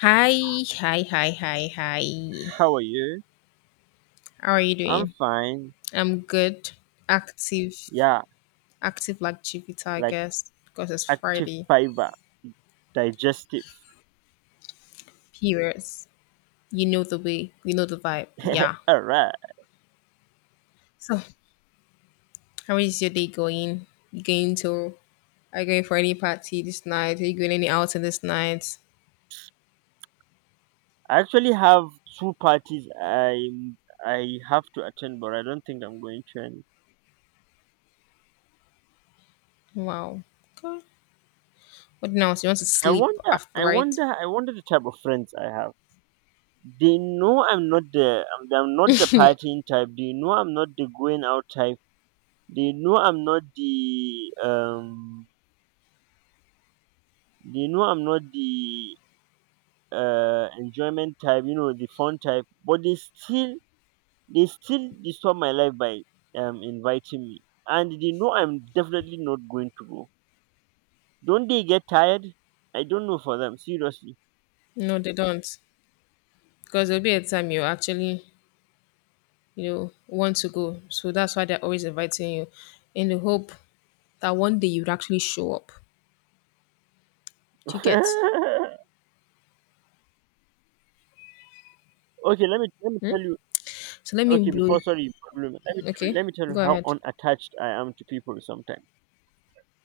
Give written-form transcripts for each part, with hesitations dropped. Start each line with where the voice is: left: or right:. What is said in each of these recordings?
left: Hi, hi, hi, hi, hi.
right: How are you?
left: How are you
right: I'm
left: doing?
right: fine.
left: I'm good. Active,
right: Yeah,
left: active like Jupiter, I
right: like
left: guess, because it's
right: active
left: Friday.
right: fiber, digestive.
left: Periods. You know the way. You know the vibe. Yeah.
right: Alright.
left: So, how is your day going? You going to? Are you going for any party this night? Are you going any outing this night?
right: I actually have two parties I have to attend, but I don't think I'm going to any.
left: Wow. Okay. What now? So you want to
right: I
left: sleep
right: wonder,
left: after,
right: I
left: right?
right: wonder, I wonder the type of friends I have. They know I'm not the partying type. They know I'm not the going out type. They know I'm not the, um, they know I'm not the enjoyment type. You know, the fun type. But they still disturb my life by inviting me, and they know I'm definitely not going to go. Don't they get tired? I don't know for them, seriously.
left: No, they don't, because there'll be a time you actually want to go. So that's why they're always inviting you in the hope that one day you'd actually show up. Do you get?
right: Okay, let me
left: Hmm?
right: tell you.
left: So let me
right: Okay,
left: blow.
right: before sorry, problem. Let me tell,
left: Okay,
right: let me tell you
left: go
right: how
left: ahead.
right: unattached I am to people sometimes.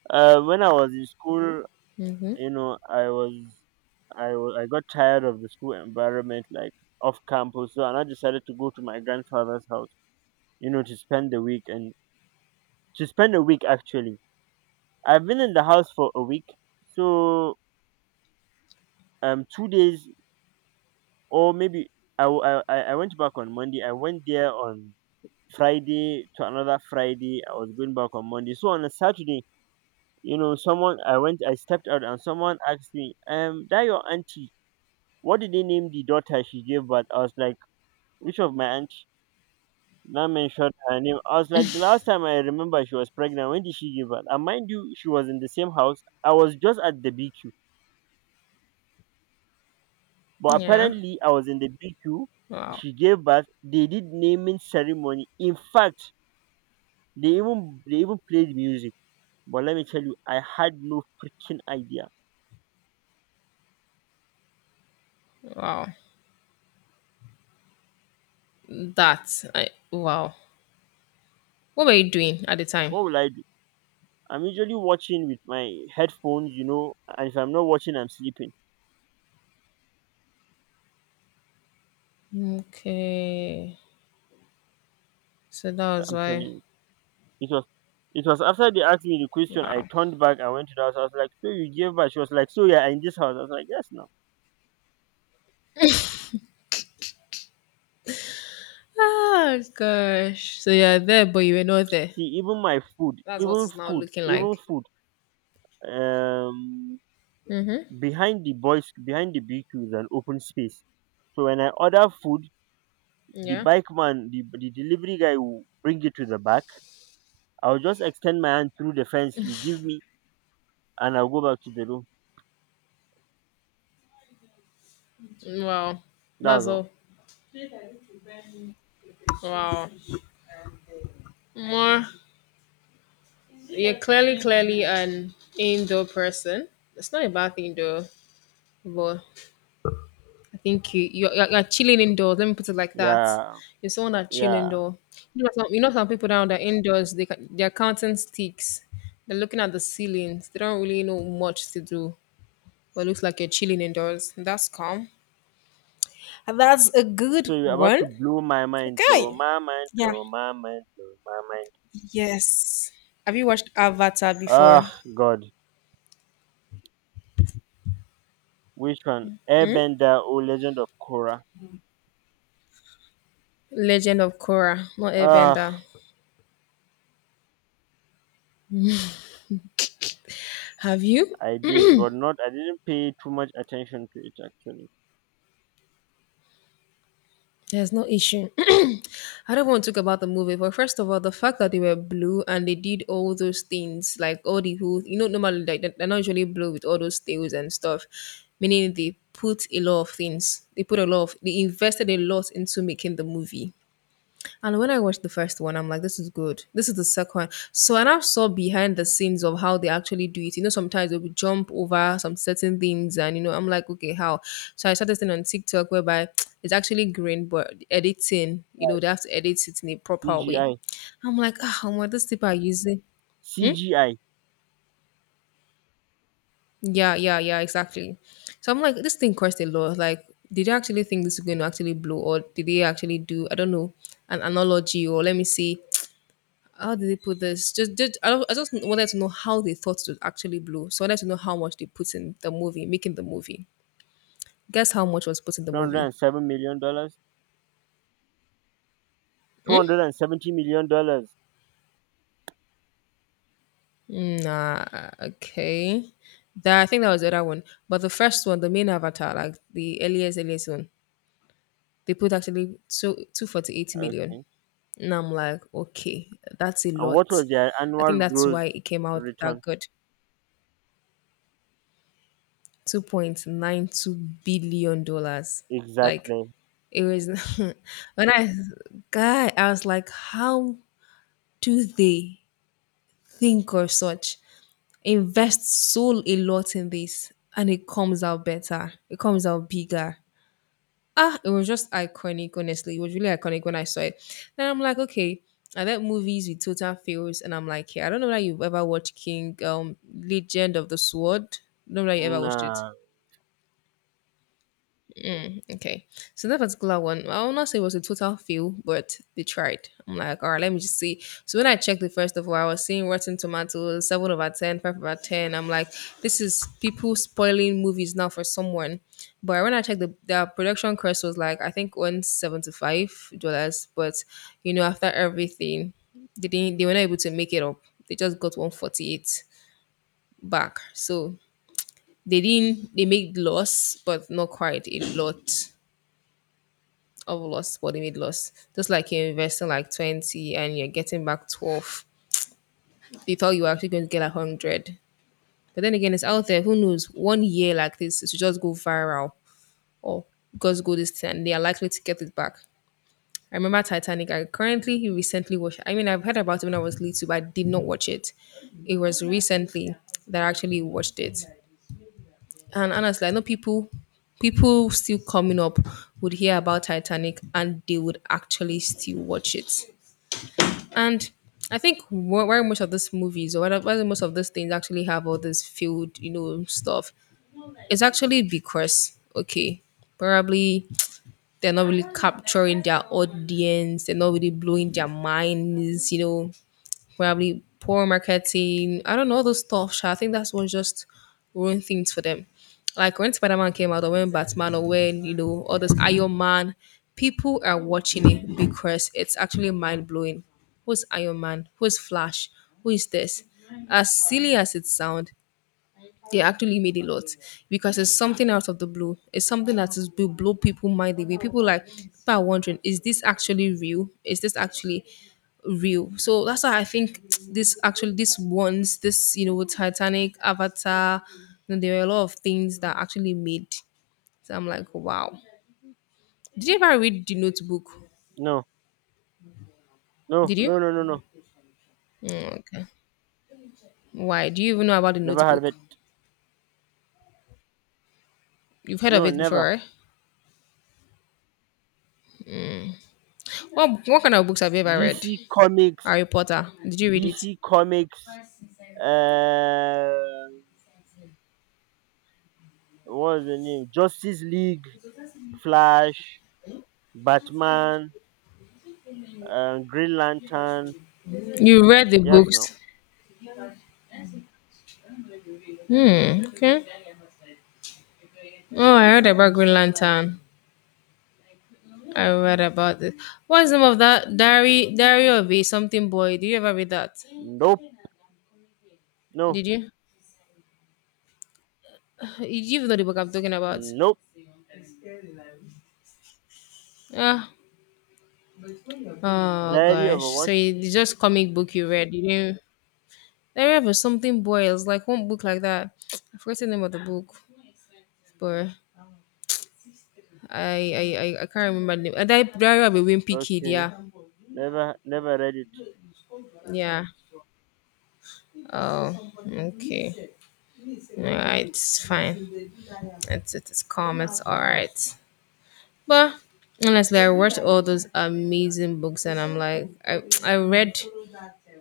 right: When I was in school,
left: Mm-hmm.
right: you know, I got tired of the school environment, like off campus, so and I decided to go to my grandfather's house, you know, to spend a week actually. I've been in the house for a week, so 2 days or maybe I went back on Monday. I went there on Friday to another Friday. I was going back on Monday. So on a Saturday, you know, someone I went I stepped out and someone asked me, that your auntie, what did they name the daughter she gave birth? I was like, which of my auntie? Now mentioned her name. I was like, the last time I remember she was pregnant, when did she give birth? And mind you, she was in the same house. I was just at the BQ. But
left: Yeah.
right: apparently, I was in the BQ.
left: Wow.
right: She gave birth. They did naming ceremony. In fact, they even played music. But let me tell you, I had no freaking idea.
left: Wow. That. I, wow. What were you doing at the time?
right: What will I do? I'm usually watching with my headphones, you know, and if I'm not watching, I'm sleeping.
left: Okay. So that was
right: I'm telling
left: why.
right: you, it was after they asked me the question. I
left: Wow.
right: turned back. I went to the house. I was like, "So you gave birth?" She was like, "So yeah, in this house." I was like, "Yes, now."
left: Oh gosh. So you're there, but you were not there.
right: See, even my food,
left: That's what
right: even
left: it's now
right: food,
left: looking
right: even
left: like.
right: food. Um,
left: Mm-hmm.
right: Behind the BQ is an open space. So when I order food, the
left: Yeah.
right: the delivery guy will bring it to the back. I'll just extend my hand through the fence. You give me, and I'll go back to the room.
left: Wow.
right: That's
left: That's
right: all.
left: all. Wow. More. You're clearly, clearly an indoor person. It's not a bad thing though, but I think you're chilling indoors. Let me put it like that.
right: Yeah,
left: You're someone that chill
right: yeah.
left: indoor. You know some people down there indoors. They're counting sticks. They're looking at the ceilings. They don't really know much to do. But it looks like you're chilling indoors. That's calm. That's a good
right: So you're about
left: one.
right: to blow my mind, blow
left: Okay.
right: my mind,
left: Yeah.
right: blow my mind, blow my mind.
left: Yes. Have you watched Avatar before?
right: Ah, God, which one?
left: Hmm?
right: Airbender or Legend of Korra?
left: Legend of Korra, not
right: Ah,
left: Airbender. Have you?
right: I didn't pay too much attention to it actually.
left: There's no issue. I don't want to talk about the movie, but first of all, the fact that they were blue and they did all those things, like all the who you know, normally like they're not usually blue with all those tails and stuff. Meaning they put a lot of things. They invested a lot into making the movie. And when I watched the first one, I'm like, this is good. This is the second. So, and I saw behind the scenes of how they actually do it. Sometimes they would jump over some certain things, and I'm like, okay, how? So I started this thing on TikTok whereby it's actually green, but editing, they have to edit it in a proper way.
right: CGI.
left: I'm like, ah, what this people are using? Hmm?
right: CGI.
left: Yeah, yeah, yeah, exactly. So I'm like, this thing cost a lot. Like, did they actually think this is going to actually blow, or did they actually do, I don't know, an analogy, or let me see how did they put this? Just I, don't- I just wanted to know how they thought to actually blow. So I wanted to know how much they put in the movie, making the movie. Guess how much was put in the movie?
right: $207 million dollars? $270 million dollars.
left: Nah, okay. That I think that was the other one, but the first one, the main Avatar, like the earliest one, they put actually so 248 million.
right: Okay.
left: And I'm like, okay, that's a
right: And what
left: lot.
right: was their
left: I think
right: annual
left: that's
right: gross
left: why it came out that
right: return?
left: good. $2.92 billion, like
right: Exactly.
left: it was. When I, god, I was like, how do they think of such, invest so a lot in this, and it comes out better, it comes out bigger. Ah, it was just iconic, honestly. It was really iconic when I saw it. Then I'm like, okay, I bet movies with total fails, and I'm like, yeah, I don't know that you've ever watched King Legend of the Sword. Don't know that you ever watched it.
right: No.
left: Okay. So that particular one, I will not say it was a total fail, but they tried. I'm like, all right, let me just see. So when I checked it first of all, I was seeing Rotten Tomatoes, 7 over 10, five 5 over 10. I'm like, this is people spoiling movies now for someone. But when I checked the production cost was like, I think $175. But, after everything, they didn't, they were not able to make it up. They just got 148 back. So they didn't, they made loss, but not quite a lot of loss, body they made loss. Just like you're investing like 20 and you're getting back 12. You thought you were actually going to get like 100. But then again, it's out there. Who knows? One year like this, it should just go viral or just go this thing and they are likely to get it back. I remember Titanic. I currently recently watched. I mean, I've heard about it when I was little, but I did not watch it. It was recently that I actually watched it. And honestly, I know people still coming up would hear about Titanic and they would actually still watch it. And I think where most of these movies or where most of these things actually have all this field, stuff, it's actually because, okay, probably they're not really capturing their audience, they're not really blowing their minds, probably poor marketing. I don't know all those stuff, sha. I think that's what just ruined things for them. Like when Spider Man came out, or when Batman, or when all this Iron Man, people are watching it because it's actually mind blowing. Who's Iron Man? Who's Flash? Who is this? As silly as it sounds, they actually made a lot because it's something out of the blue. It's something that is will blow people mind away. People like people are wondering, is this actually real? Is this actually real? So that's why I think this actually this ones this Titanic, Avatar, there were a lot of things that actually made. So I'm like, wow. Did you ever read the Notebook?
right: No. No.
left: Did you?
right: No. No. No. No.
left: Mm, okay. Why? Do you even know about the
right: Never heard of
left: Notebook?
right: it.
left: You've heard of
right: No.
left: it before,
right: Never.
left: right? What kind of books have you ever read?
right: DC Comics.
left: Harry Potter. Did you read it?
right: DC Comics. Uh, what was the name? Justice League, Flash, Batman, Green Lantern.
left: You read the
right: Yes. No.
left: books? Hmm. Okay. Oh, I heard about Green Lantern. I read about it. What's the name of that diary? Diary of a something boy. Did you ever read that?
right: Nope. No.
left: Did you? Did you even know the book I'm talking about?
right: Nope.
left: Ah. Oh
right: Diary of
left: gosh.
right: a
left: So
right: what?
left: it's just comic book you read. You didn't. Diary of a something boy. It was like one book like that. I forgot the name of the book, but I can't remember the name. Diary of a Wimpy Kid.
right: Okay.
left: Yeah.
right: Never. Never read it.
left: Yeah. Oh. Okay. Yeah, it's fine. It's calm. It's all right. But honestly, I read all those amazing books, and I'm like, I read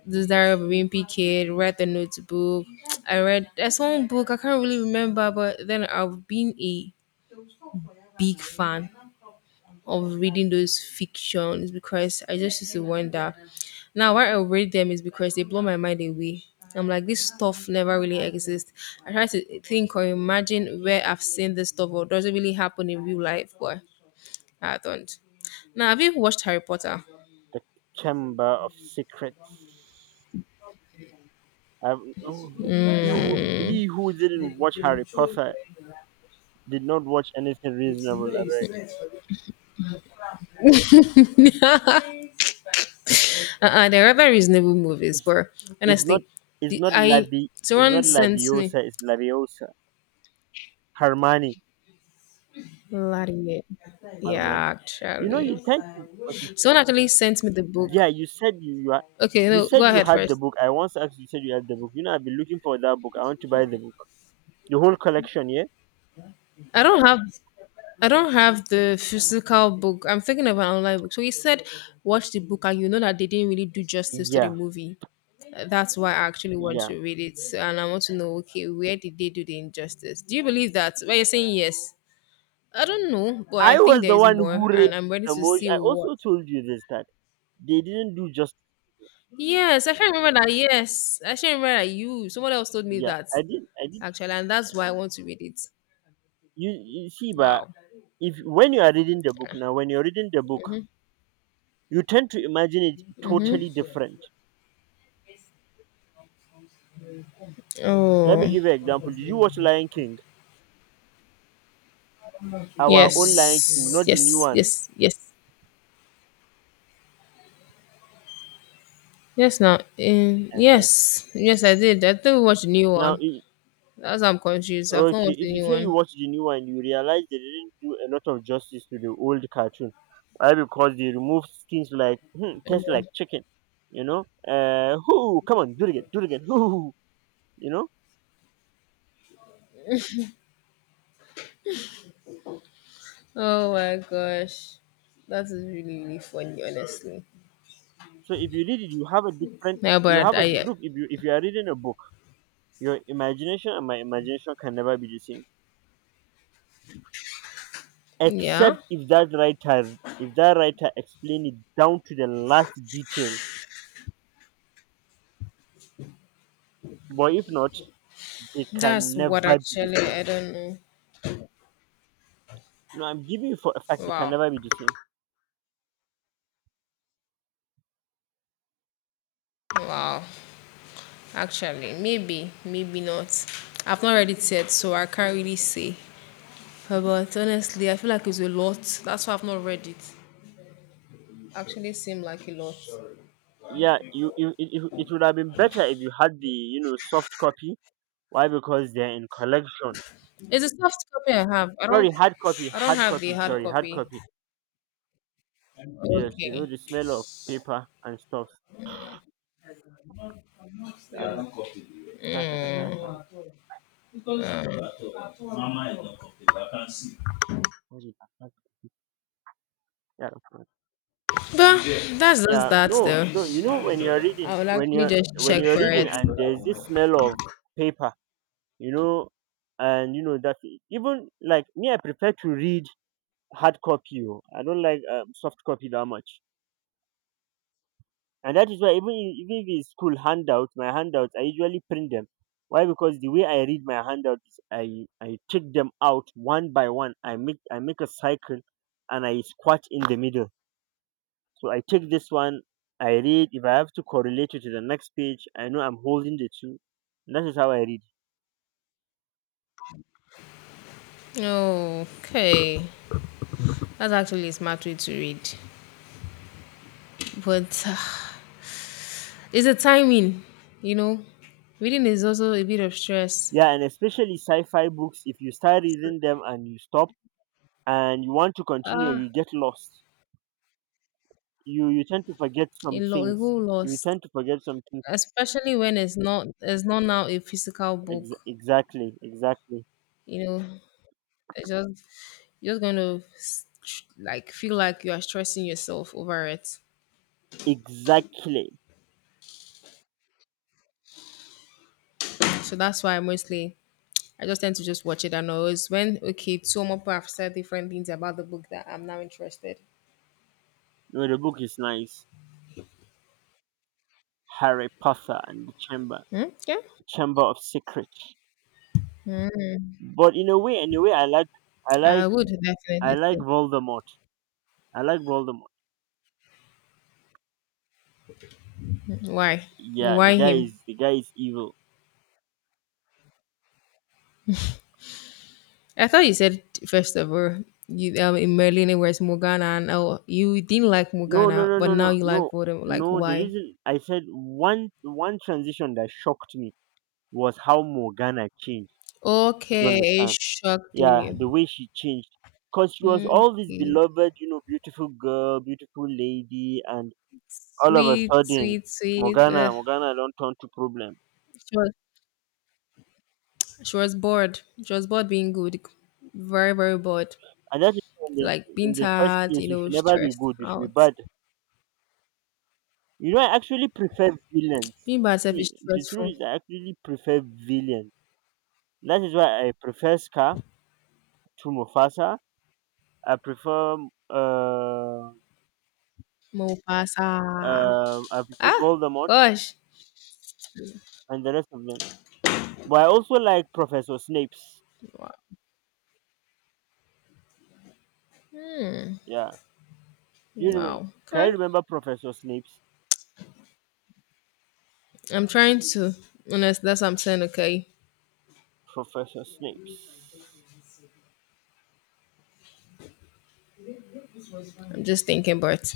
left: the Diary of a Wimpy Kid, read the Notebook. I read there's one book I can't really remember, but then I've been a big fan of reading those fiction is because I just used to wonder. Now, why I read them is because they blow my mind away. I'm like, this stuff never really exists. I try to think or imagine where I've seen this stuff or does it really happen in real life, but I don't. Now, have you watched Harry Potter?
right: The Chamber of Secrets. I've, oh, he who didn't watch Harry Potter did not watch anything reasonable. I beg.
left: Uh-uh, they're rather reasonable movies,
right: It's,
left: but
right: it's not
left: honestly,
right: it's
left: the,
right: not
left: I
right: Lavi it's
left: someone
right: not
left: sent me
right: Laviosa, it's Laviosa. Harmani.
left: Vladimir.
right: Harmani.
left: Yeah,
right: You know
left: actually,
right: you tend to — okay,
left: someone actually sent me the book.
right: yeah, you said you are.
left: Okay,
right: You
left: no,
right: said
left: go
right: you
left: ahead
right: had the
left: first.
right: book. I once asked you said you had the book. You know I've been looking for that book. I want to buy the book. The whole collection, yeah?
left: I don't have I don't have the physical book. I'm thinking of an online book. So he said, watch the book, and you know that they didn't really do justice to the
right: Yeah,
left: movie. That's why I actually want
right: yeah.
left: to read it, and I want to know, okay, where did they do the injustice? Do you believe that? But you're saying yes. I don't know, but I
right: I
left: think
right: was
left: there
right: the
left: is
right: one
left: more,
right: who read
left: and I'm ready
right: the
left: to
right: most.
left: see
right: I
left: what.
right: also told you this that they didn't do just —
left: Yes, I can remember that. Yes, I can remember that. Someone else told me
right: yeah,
left: that
right: I did.
left: actually, and that's why I want to read it.
right: You see, but
left: Wow.
right: if when you are reading the book, now when you're reading the book, you tend to imagine it totally
left: Mm-hmm.
right: different. Let me
left: Oh.
right: give you an example. Did you watch Lion King? Our own Lion King,
left: Yes,
right: not the new
left: yes,
right: one.
left: yes, yes, yes. Now,
right: uh
left: yes, yes, I did. I think we watched the new
right: now
left: one.
right: i-
left: That's why I'm confused. I've not
right: okay,
left: watched the
right: if you
left: new
right: say you
left: one.
right: watch the new one, you realize they didn't do a lot of justice to the old cartoon. Why? Because they removed things like, hmm, tastes
left: Oh
right: like chicken, you know, hoo, come on, do it again, do it again, hoo, hoo, hoo, you know.
left: oh my gosh, that is really really funny, honestly.
right: So if you read it, you have a different.
left: Yeah,
right: You
left: but
right: have a di-
left: I
right: Look. If you are reading a book, your imagination and my imagination can never be the same, except
left: yeah,
right: if that writer explain it down to the last detail. But if not, they
left: that's
right: can
left: what
right: never be the
left: actually
right: same.
left: I don't know.
right: No, I'm giving you for a fact they can
left: Wow,
right: never be the same.
left: wow. Actually, maybe, maybe not. I've not read it yet, so I can't really say. But honestly, I feel like it's a lot. That's why I've not read it. Actually seem like a lot.
right: Yeah, you it, it it would have been better if you had the, you know, soft copy. Why? Because they're in collections.
left: It's a soft copy I have. I don't
right: Sorry, hard copy,
left: I don't
right: hard
left: have the
right: copy.
left: hard
right: Sorry, hard
left: copy.
right: copy. Yes, you know
left: Okay.
right: the smell of paper and stuff. Yeah,
left: Mama is not complete. I can't see. But that's just
right: yeah.
left: that
right: No,
left: though.
right: no. You
left: Mommy's,
right: know
left: mommy's
right: when you're
left: daughter. I
right: reading,
left: will
right: when
left: actually
right: you're
left: just
right: when
left: check
right: you're
left: for
right: reading,
left: it.
right: and there's this smell of paper, you know, and you know that even like me, I prefer to read hard copy. Oh. I don't like soft copy that much, and that is why even if it's school handouts, my handouts, I usually print them. Why? Because the way I read my handouts is I take them out one by one. I make a cycle, and I squat in the middle. So I take this one, I read. If I have to correlate it to the next page, I know I'm holding the two. That is how I read.
left: Okay. That's actually a smart way to read. But it's a timing, you know. Reading is also a bit of stress.
right: Yeah, and especially sci fi books, if you start reading them and you stop and you want to continue, you
left: Ah,
right: get lost. You tend to forget some
left: a
right: things.
left: whole
right: You
left: loss.
right: tend to forget some things.
left: Especially when it's not now a physical
right: Ex-
left: book,
right: exactly, exactly,
left: you know. It's just you're just going to like feel like you are stressing yourself over it.
right: exactly.
left: So that's why mostly I just tend to just watch it, and always when okay, two more people have said different things about the book that I'm now interested.
right: No, the book is nice. Harry Potter and the Chamber,
left: Hmm? Yeah,
right: Chamber of Secrets. But I
left: I
right: like,
left: would
right: I
left: definitely
right: like
left: say
right: Voldemort. I like Voldemort.
left: why
right: Yeah, the
left: why
right: guy
left: him.
right: is the guy is evil.
left: I thought you said first of all you in Merlin it was Morgana, and oh you didn't like
right: No, no,
left: Morgana
right: no,
left: but
right: no, no,
left: now you
right: no,
left: like Voldemort, like
right: no, the
left: why?
right: reason I said — one transition that shocked me was how Morgana changed. You
left: Okay, it
right: understand?
left: shocked
right: Yeah,
left: you.
right: the way she changed, because she was
left: Hmm.
right: all this
left: Okay.
right: beloved, you know, beautiful girl, beautiful lady, and all of a
left: Sweet,
right: sudden,
left: sweet, sweet.
right: Morgana don't turn to problem.
left: She was she was bored. She was bored being good. Very, very bored.
right: And that is, in the,
left: Like being
right: in the first
left: tired,
right: place
left: you
right: you
left: know,
right: should never be
left: stressed
right: good, you should be
left: out.
right: bad. You know, I actually prefer villains.
left: Being by herself
right: See,
left: is
right: the truth
left: stressful.
right: is I actually prefer villains. That is why I prefer Scar to Mufasa. I prefer uh,
left: Mo pasa. Ah,
right: Voldemort
left: gosh.
right: and the rest of them. But I also like Professor Snape's.
left: Wow. Hmm.
right: Yeah, you remember?
left: Wow.
right: Can you
left: Okay.
right: remember Professor Snape's?
left: I'm trying to. Honest, that's what I'm saying. Okay.
right: Professor Snape's.
left: I'm just thinking, but.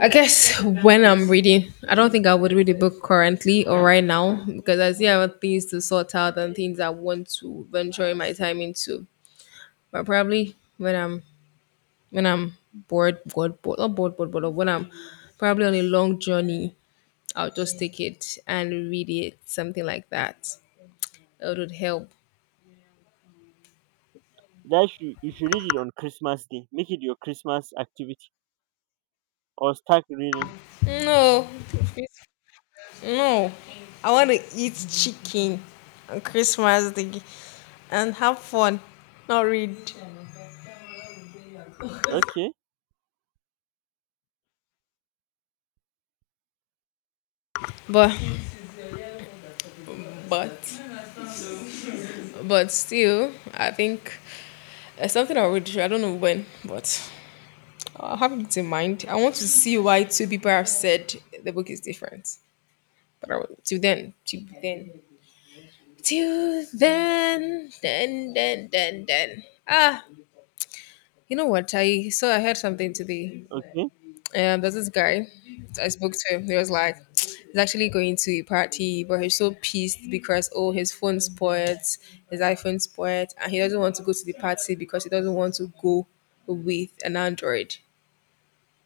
left: I guess when I'm reading, I don't think I would read a book currently or right now, because I still have things to sort out and things I want to venture my time into. But probably when I'm bored, not bored, bored, but when I'm probably on a long journey, I'll just take it and read it, something like that. It would help.
right: That should, you should read it on Christmas Day. Make it your Christmas activity or start reading.
left: No, no, I want to eat chicken on Christmas Day and have fun, not read.
right: Okay,
left: But But but still, I think it's something I would do. I don't know when, but I'll have it in mind. I want to see why two people have said the book is different. But I will, till then, then. Ah, you know what? I so I heard something today.
right: okay.
left: There's this guy I spoke to. Him. He was like, he's actually going to a party, but he's so pissed because oh, his phone spoiled, his iPhone spoiled, and he doesn't want to go to the party because he doesn't want to go with an Android.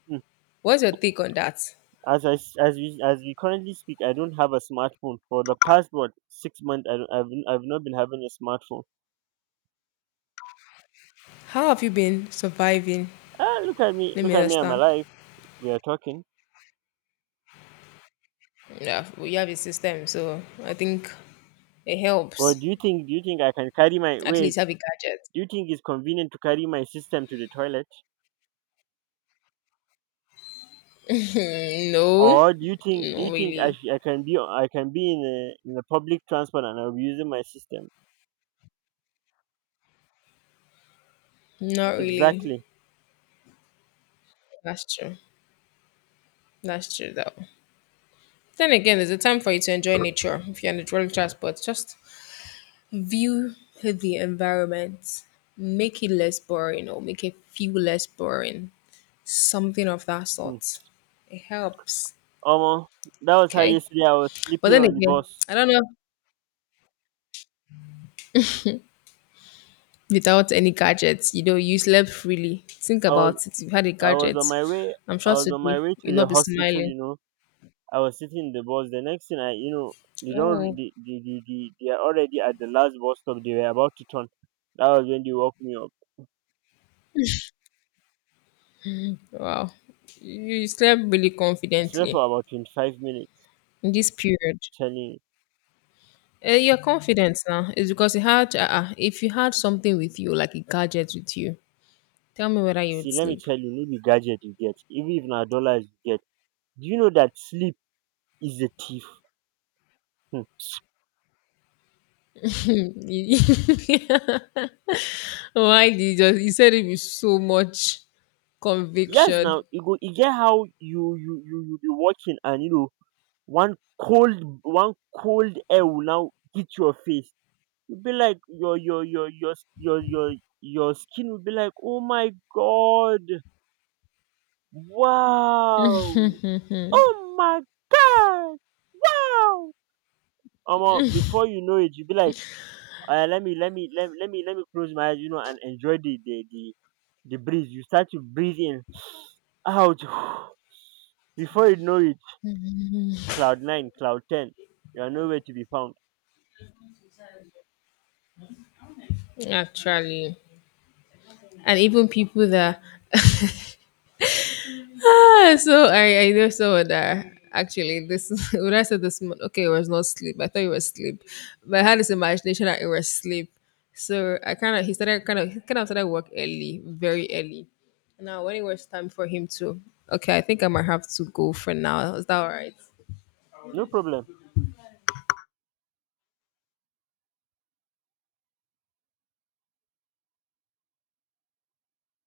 right: Hmm.
left: What's your take on that?
right: As I s As we currently speak, I don't have a smartphone for the past — what — 6 months. I don't, I've not been having a smartphone.
left: How have you been surviving?
right: Ah,
left: Let
right: look
left: me
right: at me and my
left: understand.
right: life. We are talking.
left: Yeah, well, you have a system, so I think it
right: But
left: helps.
right: do you think I can carry my
left: At
right: weight?
left: least have a gadget.
right: Do you think it's convenient to carry my system to the toilet,
left: Mm, no,
right: or do you think, do you
left: not
right: think
left: really.
right: I can be in the public transport and I'll be using my system?
left: Not really.
right: Exactly.
left: That's true. That's true, though. Then again, there's a time for you to enjoy nature if you're in the dwelling transport. Just view the environment, make it less boring or make it feel less boring. Something of that
right: Hmm.
left: sort. It helps.
right: Omo, that was how
left: Okay.
right: yesterday I was
left: But
right: sleeping
left: then
right: on the
left: again,
right: bus.
left: I don't know. Without any gadgets, you know, you slept freely. Think
right: I was,
left: about it. You've had a
right: I was
left: gadget.
right: on my way,
left: I'm
right: I
left: sure
right: was on my
left: today
right: way
left: you'll
right: to the
left: not be
right: hospital,
left: smiling.
right: you know. I was sitting in the bus. The next thing I, you know, they don't, re-
left: Oh,
right: they are already at the last bus stop. They were about to turn. That was when they woke me up.
left: wow. You you slept really
right: I slept
left: confidently
right: for about 25 minutes.
left: in this period.
right: Telling you,
left: Your confidence now is because you had, if you had something with you, like a gadget with you, tell me whether you would
right: see, let me
left: sleep.
right: tell you, no be gadget you get, even if na dollars you get. Do you know that sleep is a thief? Hmm.
left: You- Why did you just, you said it with so much
right: Yes,
left: conviction,
right: now you go, you get how you be walking and you know, one cold air will now hit your face. You'll be like your your skin will be like, oh my god, wow, oh my god, wow. Before you know it, you'll be like, let me let me let, me- let me let me close my eyes, you know, and enjoy the breeze. You start to breathe in, out. Before you know it, cloud nine, cloud ten, you are nowhere to be found.
left: actually. And even people that Ah, so I know someone that actually this when I said this month, okay, it was not sleep. I thought it was sleep, but I had this imagination that it was sleep. So I kind of he started kind of he kind of started work early, very early. Now when it was time for him to, okay, I think I might have to go for now. Is that all right?
right: No problem.